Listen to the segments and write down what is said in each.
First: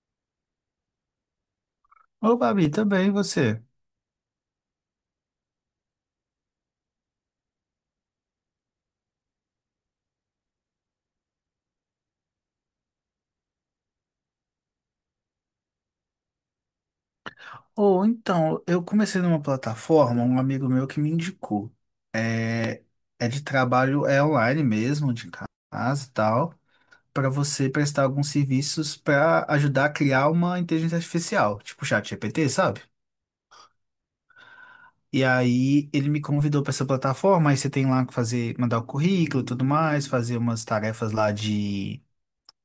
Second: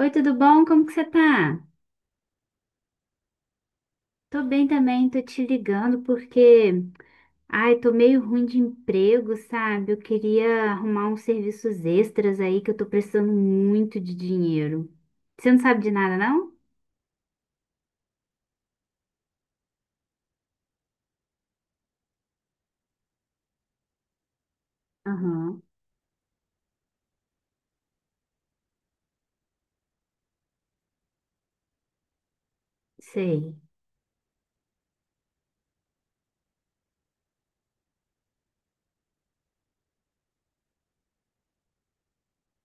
Oi, tudo bom? Como que você tá? Ô, Babi, também e você? Tô bem também, tô te ligando porque, ai, tô meio ruim de emprego, sabe? Eu queria arrumar uns serviços extras aí que eu tô precisando muito de dinheiro. Você não sabe de nada, não? Ou então, eu comecei numa plataforma, um amigo meu que me indicou. É é de trabalho, é online mesmo, de Aham, casa e tal, para você prestar alguns serviços para ajudar a criar uma inteligência artificial, tipo chat GPT, sabe? sei. E aí ele me convidou para essa plataforma, aí você tem lá que fazer, mandar o currículo e tudo mais, fazer umas tarefas lá de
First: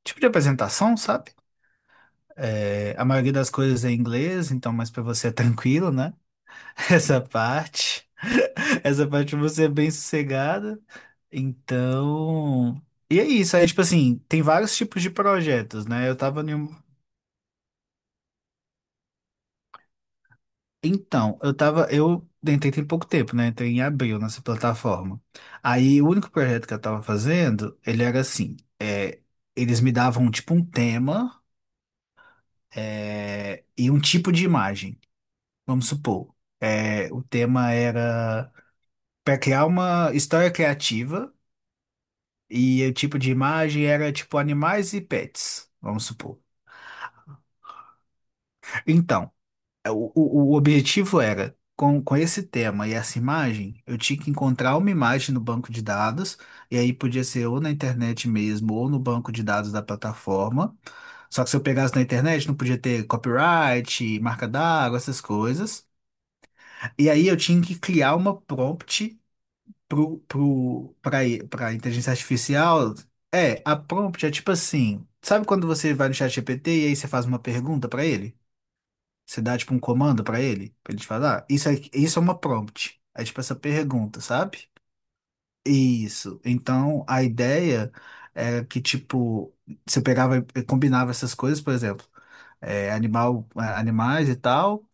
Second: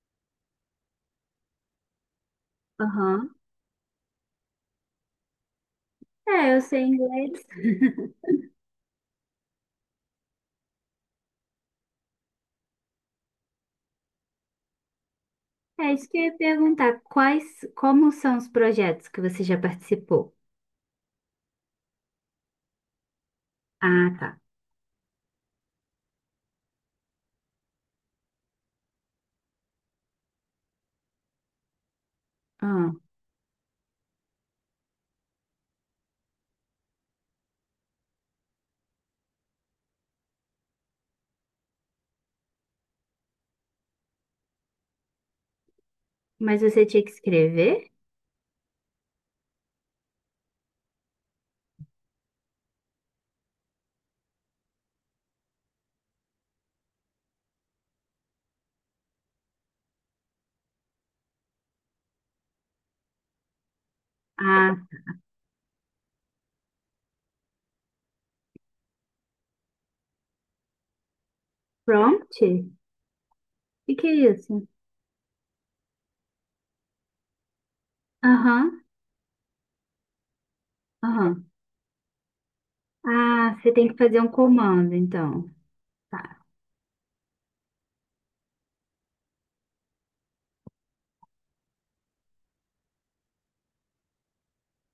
tipo de apresentação, sabe? É, a Aham. maioria das coisas é em inglês, então, mas para você é tranquilo, né? É, eu sei Essa inglês. parte. Essa parte você é bem sossegada. Então. E é isso. Aí, tipo assim, tem vários tipos de projetos, É isso né? Eu que eu ia tava em um. perguntar. Quais, como são os projetos que você já participou? Então, eu tava. Eu entrei tem pouco tempo, né? Entrei em Ah, abril tá. nessa plataforma. Aí, o único projeto que eu tava fazendo, ele era assim: eles me davam, tipo, um tema Ah, e um tipo de imagem. Vamos supor. O tema era para criar uma história criativa. E o tipo de imagem era tipo animais e pets, vamos supor. mas você tinha que escrever? Então, o objetivo era, com esse tema e essa imagem, eu tinha que encontrar uma imagem no banco de dados, e aí podia ser ou na internet mesmo, ou no banco de dados da plataforma. Só que se eu pegasse na internet, não podia ter copyright, marca Ah, d'água, essas coisas. E aí eu tinha que criar uma prompt pro, pro, pra, pra inteligência prompt? O artificial, a que que prompt é é tipo isso? assim, sabe quando você vai no chat GPT e aí você faz uma pergunta pra ele? Aham. Você dá tipo um comando pra ele te falar, Aham. isso é uma prompt. É tipo essa Ah, você tem que pergunta, fazer um sabe? comando, então. Tá. Isso. Então, a ideia era que tipo, você pegava e combinava essas coisas, por exemplo, animais e tal,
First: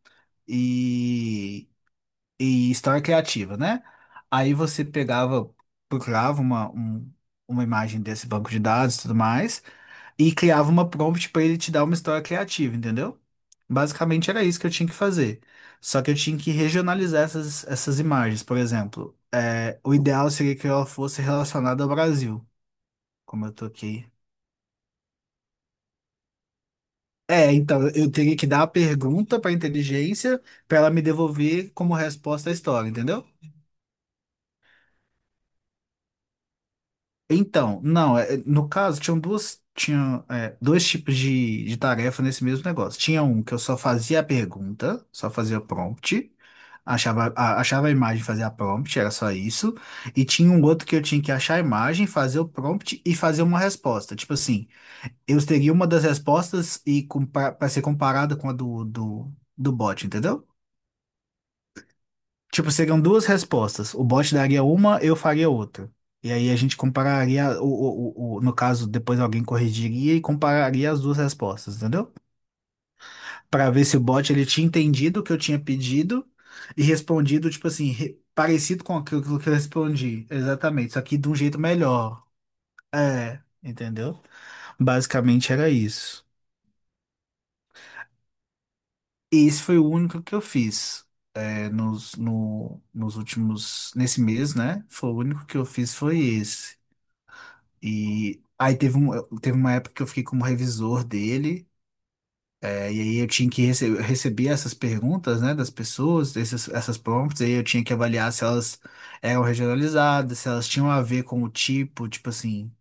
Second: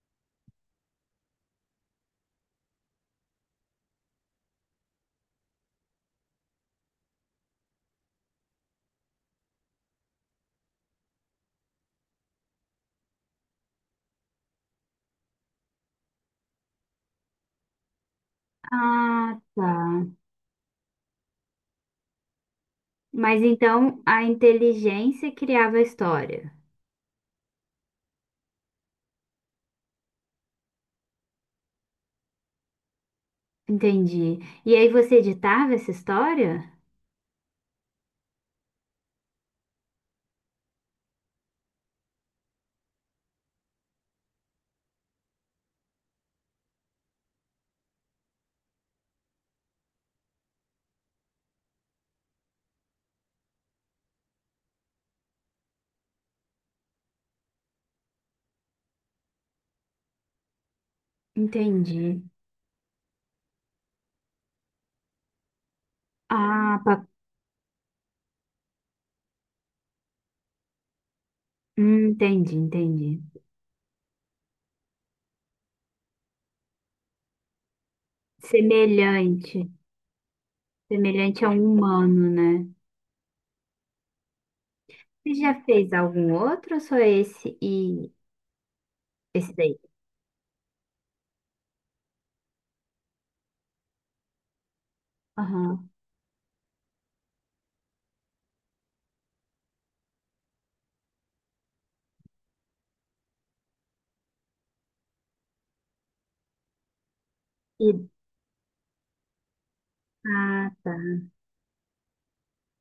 e história criativa, né? Aí você pegava, procurava uma imagem desse banco de dados e tudo mais, e criava uma prompt para ele te dar uma história criativa, entendeu? Basicamente era isso que eu tinha que fazer. Só que eu tinha que regionalizar essas imagens, por exemplo. Ah, tá. O ideal seria que ela fosse relacionada ao Brasil, Mas como eu tô então aqui. a inteligência criava a história. Então eu teria que dar a pergunta para a inteligência para ela me devolver como resposta a história, entendeu? Entendi. E aí você editava essa história? Então, não, no caso, tinham duas, tinha, é, dois tipos de tarefa nesse mesmo negócio. Tinha um que eu só fazia a pergunta, só fazia o prompt, achava a imagem, fazia a prompt, era só isso. E tinha um outro que eu tinha que achar a imagem, fazer o prompt e fazer uma resposta. Tipo assim, eu teria uma das respostas e para ser comparada com a do bot, entendeu? Entendi. Tipo, seriam duas respostas. O bot daria uma, eu faria outra. E aí a gente Ah, pa- compararia, no caso, depois alguém corrigiria e compararia as duas respostas, entendeu? entendi, entendi. Pra ver se o bot ele tinha entendido o que eu tinha pedido e respondido, tipo assim, parecido com aquilo que eu Semelhante. respondi. Exatamente, só que de um Semelhante a jeito um melhor. humano, né? Entendeu? Você Basicamente já era fez isso. algum outro ou só esse e E esse esse daí? foi o único que eu fiz. É, nos, no, nos últimos, nesse mês, né? Foi o único que eu Aham. fiz foi esse. E aí teve uma época que eu fiquei como revisor dele, e aí eu tinha que receber essas perguntas, né, das pessoas, essas prompts, aí eu tinha que E... avaliar se elas eram regionalizadas, se elas Ah, tinham tá. a ver com o tipo, tipo assim,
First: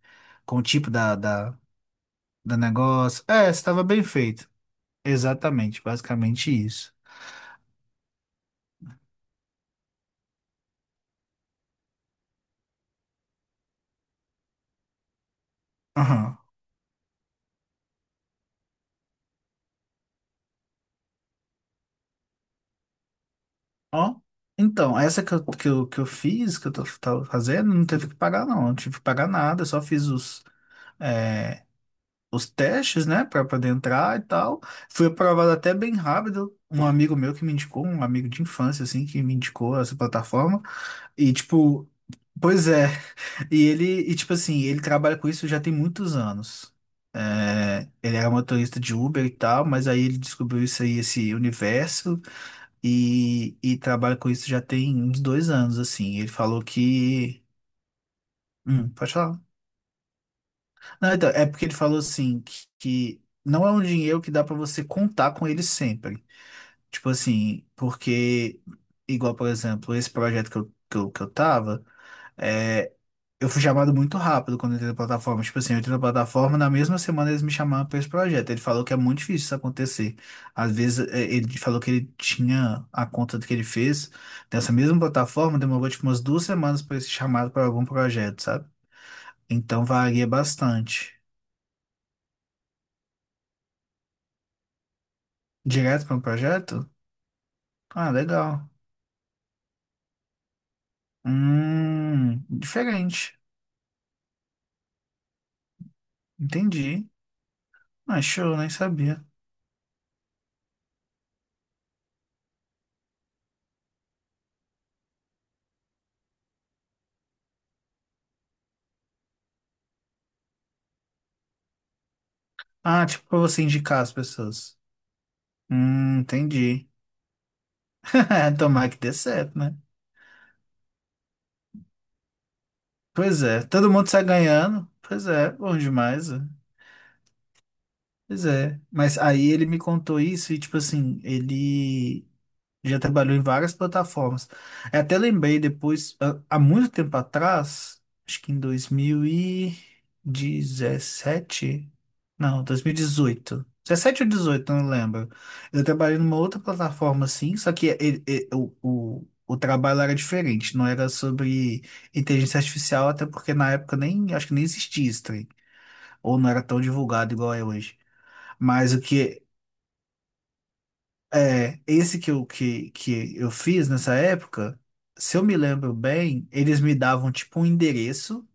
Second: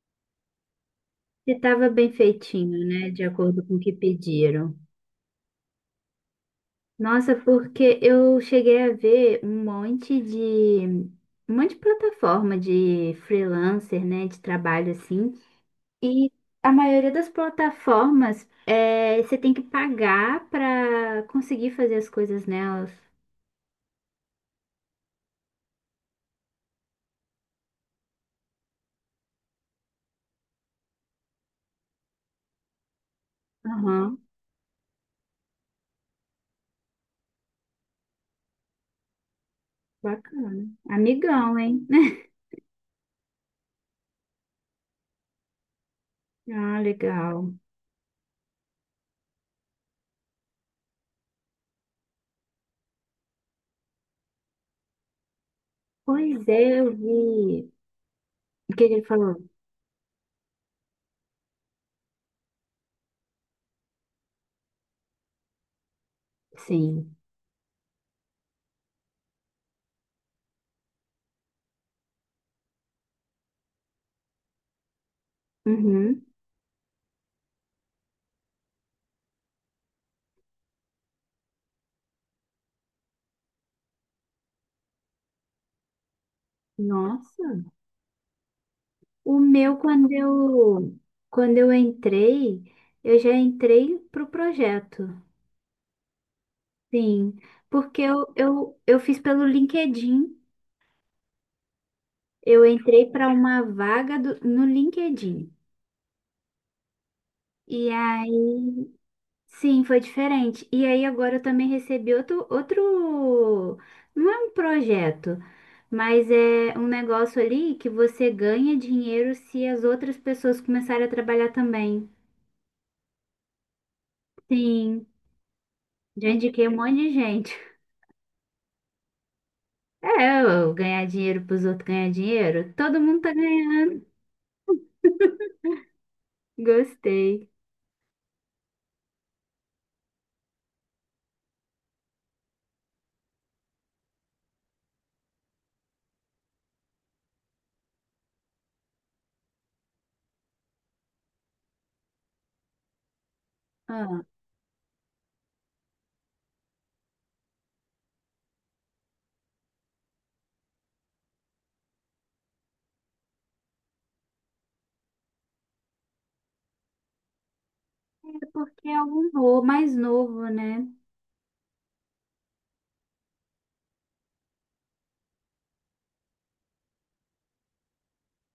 com o tipo da, Você da, estava bem da feitinho, né? negócio. De É, acordo com o estava que bem feito. pediram. Exatamente, basicamente isso. Nossa, porque eu cheguei a ver um monte de plataforma de freelancer, né, de trabalho assim. E Aham. a maioria das plataformas é, você tem que pagar para conseguir fazer as coisas nelas. Ó, então, essa que eu fiz, que eu tava fazendo, não teve que pagar, não. Não tive que pagar nada, eu só fiz é, os testes, né, pra poder Aham, entrar e tal. Fui aprovado até bem rápido. Um amigo meu que me indicou, um amigo de infância, assim, que me indicou essa plataforma. bacana. E, Amigão, hein? tipo, pois é. E tipo assim, ele trabalha com isso já tem muitos anos. Ah, legal. É, ele era motorista de Uber e tal, mas aí ele descobriu isso aí, esse universo e trabalha com isso já tem uns 2 anos, assim. Ele Pois falou é, eu que. vi. O que que ele Pode falar. falou? Não, então, é porque ele falou assim que não é um dinheiro que dá pra você contar com ele sempre. Tipo Sim. assim, porque, igual, por exemplo, esse projeto que eu tava. é, Eu fui chamado muito rápido quando eu entrei na plataforma. Tipo assim, eu entrei na Uhum. plataforma, na mesma semana eles me chamaram para esse projeto. Ele falou que é muito difícil isso acontecer. Às vezes, ele falou que ele tinha a conta que ele fez dessa mesma plataforma, demorou tipo umas 2 semanas para esse chamado para Nossa. algum projeto, sabe? O meu, Então varia bastante. quando eu entrei, eu já entrei pro projeto, Direto para um projeto? sim, porque Ah, legal. Eu fiz pelo LinkedIn, eu entrei para Diferente. uma vaga do- no LinkedIn, Entendi. e Ah, show, aí, nem sabia. sim, foi diferente, e aí agora eu também recebi outro, não é um projeto, mas é um negócio ali que você ganha dinheiro se as outras pessoas começarem a trabalhar também, Ah, tipo para você indicar as pessoas. sim, já indiquei um Entendi. monte de gente. Tomara que dê certo, né? É, eu ganhar dinheiro pros outros ganhar dinheiro. Todo mundo tá Pois é, todo ganhando. mundo sai ganhando. Pois é, bom demais. É. Gostei. Pois é. Mas aí ele me contou isso e, tipo assim, ele já trabalhou em várias plataformas. Eu até lembrei depois, há muito tempo atrás, acho que em 2017, não, 2018, Ah, 17 ou 18, não lembro. Eu trabalhei numa outra plataforma assim, só que o trabalho era diferente, não era sobre inteligência artificial, até porque na época nem, acho que nem existia isso, trem, ou não era tão divulgado igual é hoje. é porque Mas é o um que novo, mais novo, né? é, esse que eu, que eu fiz nessa época, se eu me lembro bem, eles me davam tipo um endereço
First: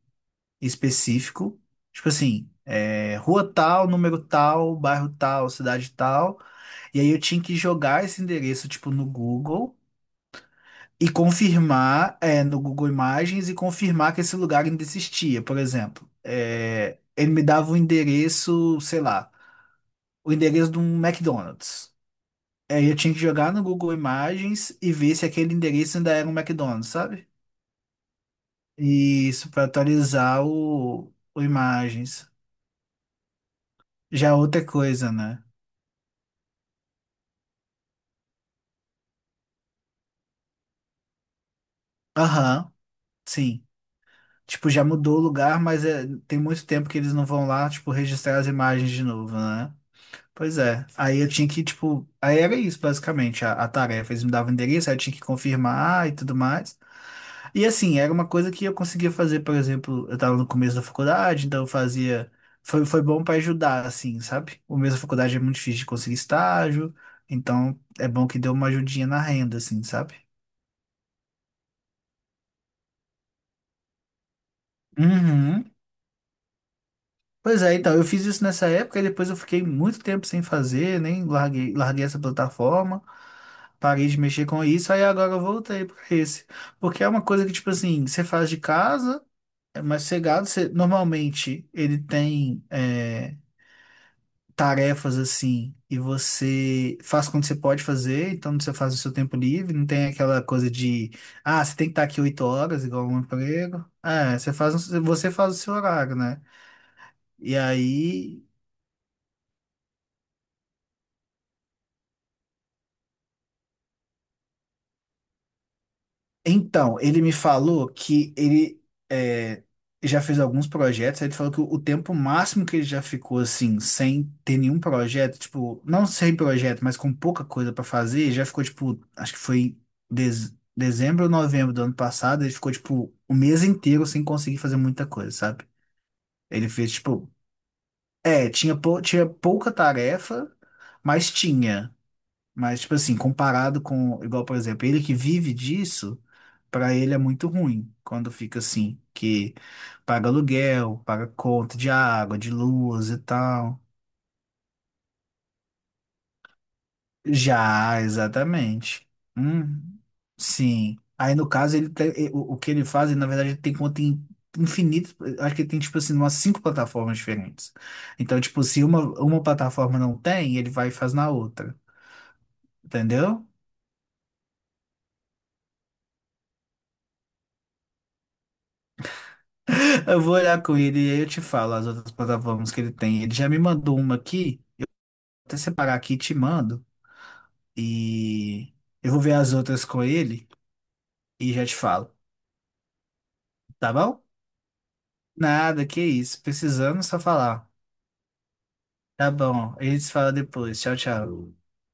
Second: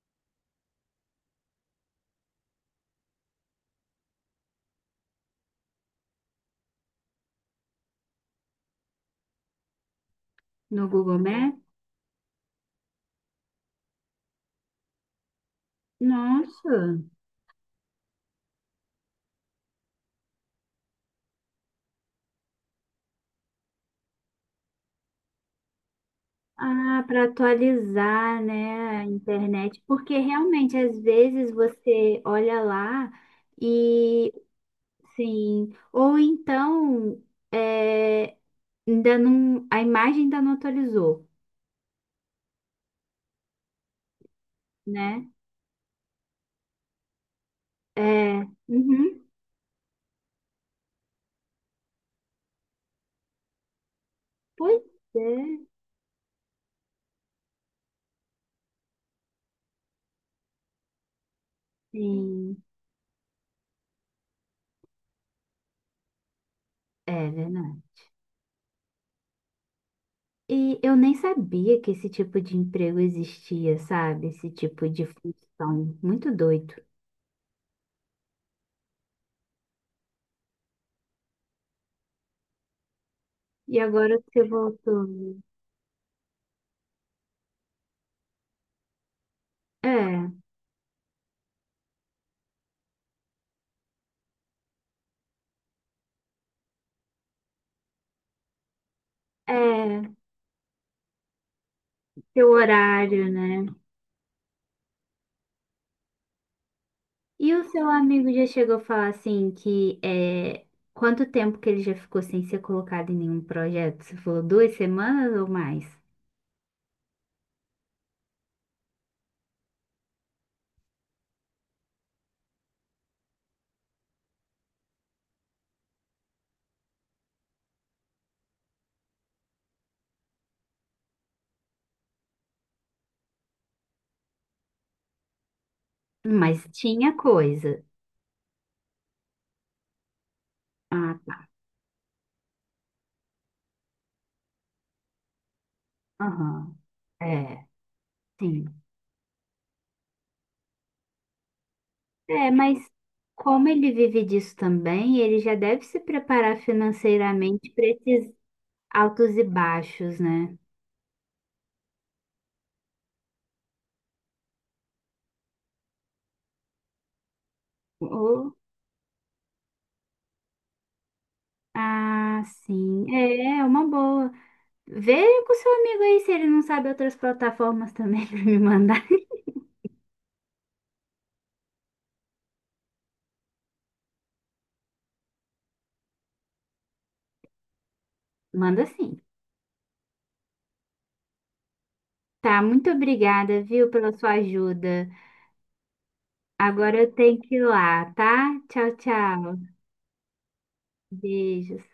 específico, tipo assim, rua tal, número tal, bairro tal, cidade tal, e aí eu tinha que jogar esse endereço tipo no Google No e Google Maps. confirmar, no Google Imagens e confirmar que esse lugar ainda existia, por exemplo. É, Nossa. ele me dava o endereço, sei lá, o endereço de um McDonald's. Aí eu tinha que jogar no Google Imagens e ver se aquele endereço ainda era um McDonald's, Ah, para sabe? atualizar, né, a E isso, pra internet, porque atualizar realmente às o vezes você Imagens. olha lá Já e é outra coisa, né? sim, ou então é, ainda não, a imagem ainda não atualizou, Aham, sim. Tipo, já mudou o né? lugar, mas tem muito tempo que eles não vão lá, tipo, registrar É, as imagens de uhum, novo, né? Pois é. Aí eu tinha que, tipo, aí era isso, basicamente, a tarefa. Eles me davam o pois endereço, aí eu tinha que é, confirmar e tudo mais. E assim, era uma coisa que eu conseguia fazer, por exemplo, eu tava no começo da faculdade, então eu fazia. sim. Foi bom para ajudar, assim, sabe? O mesmo da faculdade é muito difícil de conseguir estágio, É então verdade. é bom que deu uma ajudinha na renda, assim, sabe? E eu nem sabia que esse tipo de emprego existia, sabe? Esse tipo de Uhum. função. Muito doido. Pois é, então, eu fiz isso nessa época e depois eu fiquei muito tempo sem fazer, nem larguei, larguei essa plataforma, E parei de agora você mexer com isso, aí voltou. agora eu voltei para esse. Porque é uma coisa que, tipo assim, você faz de casa, é É, mais sossegado, normalmente ele tem tarefas assim, e você faz quando você pode fazer, então você faz o seu tempo livre, não tem é, aquela coisa de, ah, você tem que estar aqui oito seu horas, igual um horário, né? emprego. É, você faz o seu horário, né? E E o seu amigo aí. já chegou a falar assim que é quanto tempo que ele já ficou sem ser colocado em nenhum projeto? Você falou duas semanas ou mais? Então, ele me falou que ele é, já fez alguns projetos, aí ele falou que o tempo máximo que ele já ficou assim, sem ter nenhum projeto, tipo, não sem projeto, mas com pouca coisa pra fazer, já ficou tipo, acho que foi dezembro ou novembro do ano passado, ele ficou tipo o mês inteiro sem conseguir fazer muita coisa, sabe? Mas Ele fez tinha tipo, coisa. Tinha pouca tarefa, Ah, mas tá. tinha. Mas, tipo assim, comparado com, igual, por exemplo, ele que vive disso, Aham. pra ele é muito É, ruim quando fica sim. assim, que paga aluguel, paga conta de água, É, de mas luz e como tal. ele vive disso também, ele já deve se preparar financeiramente para Já, esses exatamente. altos e Hum, baixos, né? sim. Aí, no caso, ele tem- e- o que ele faz, ele, na verdade, ele tem conta em infinito. Acho que ele tem, tipo assim, umas cinco plataformas diferentes. Então, Ou, tipo, se uma plataforma não tem, ele vai e faz na outra. ah, sim, Entendeu? é, é uma boa. Vê com seu amigo aí se ele não sabe outras plataformas também para me mandar. Eu vou olhar com ele e aí eu te falo as outras plataformas que ele tem. Ele já me mandou uma aqui, até separar aqui e te mando. E Manda eu sim. vou ver as outras com ele e já te falo, Tá, muito obrigada, viu, tá pela bom? sua ajuda. Nada, que isso. Agora Precisando, é eu só tenho que ir falar. lá, tá? Tchau, Tá tchau. bom, a gente se fala depois. Tchau, tchau. Beijos.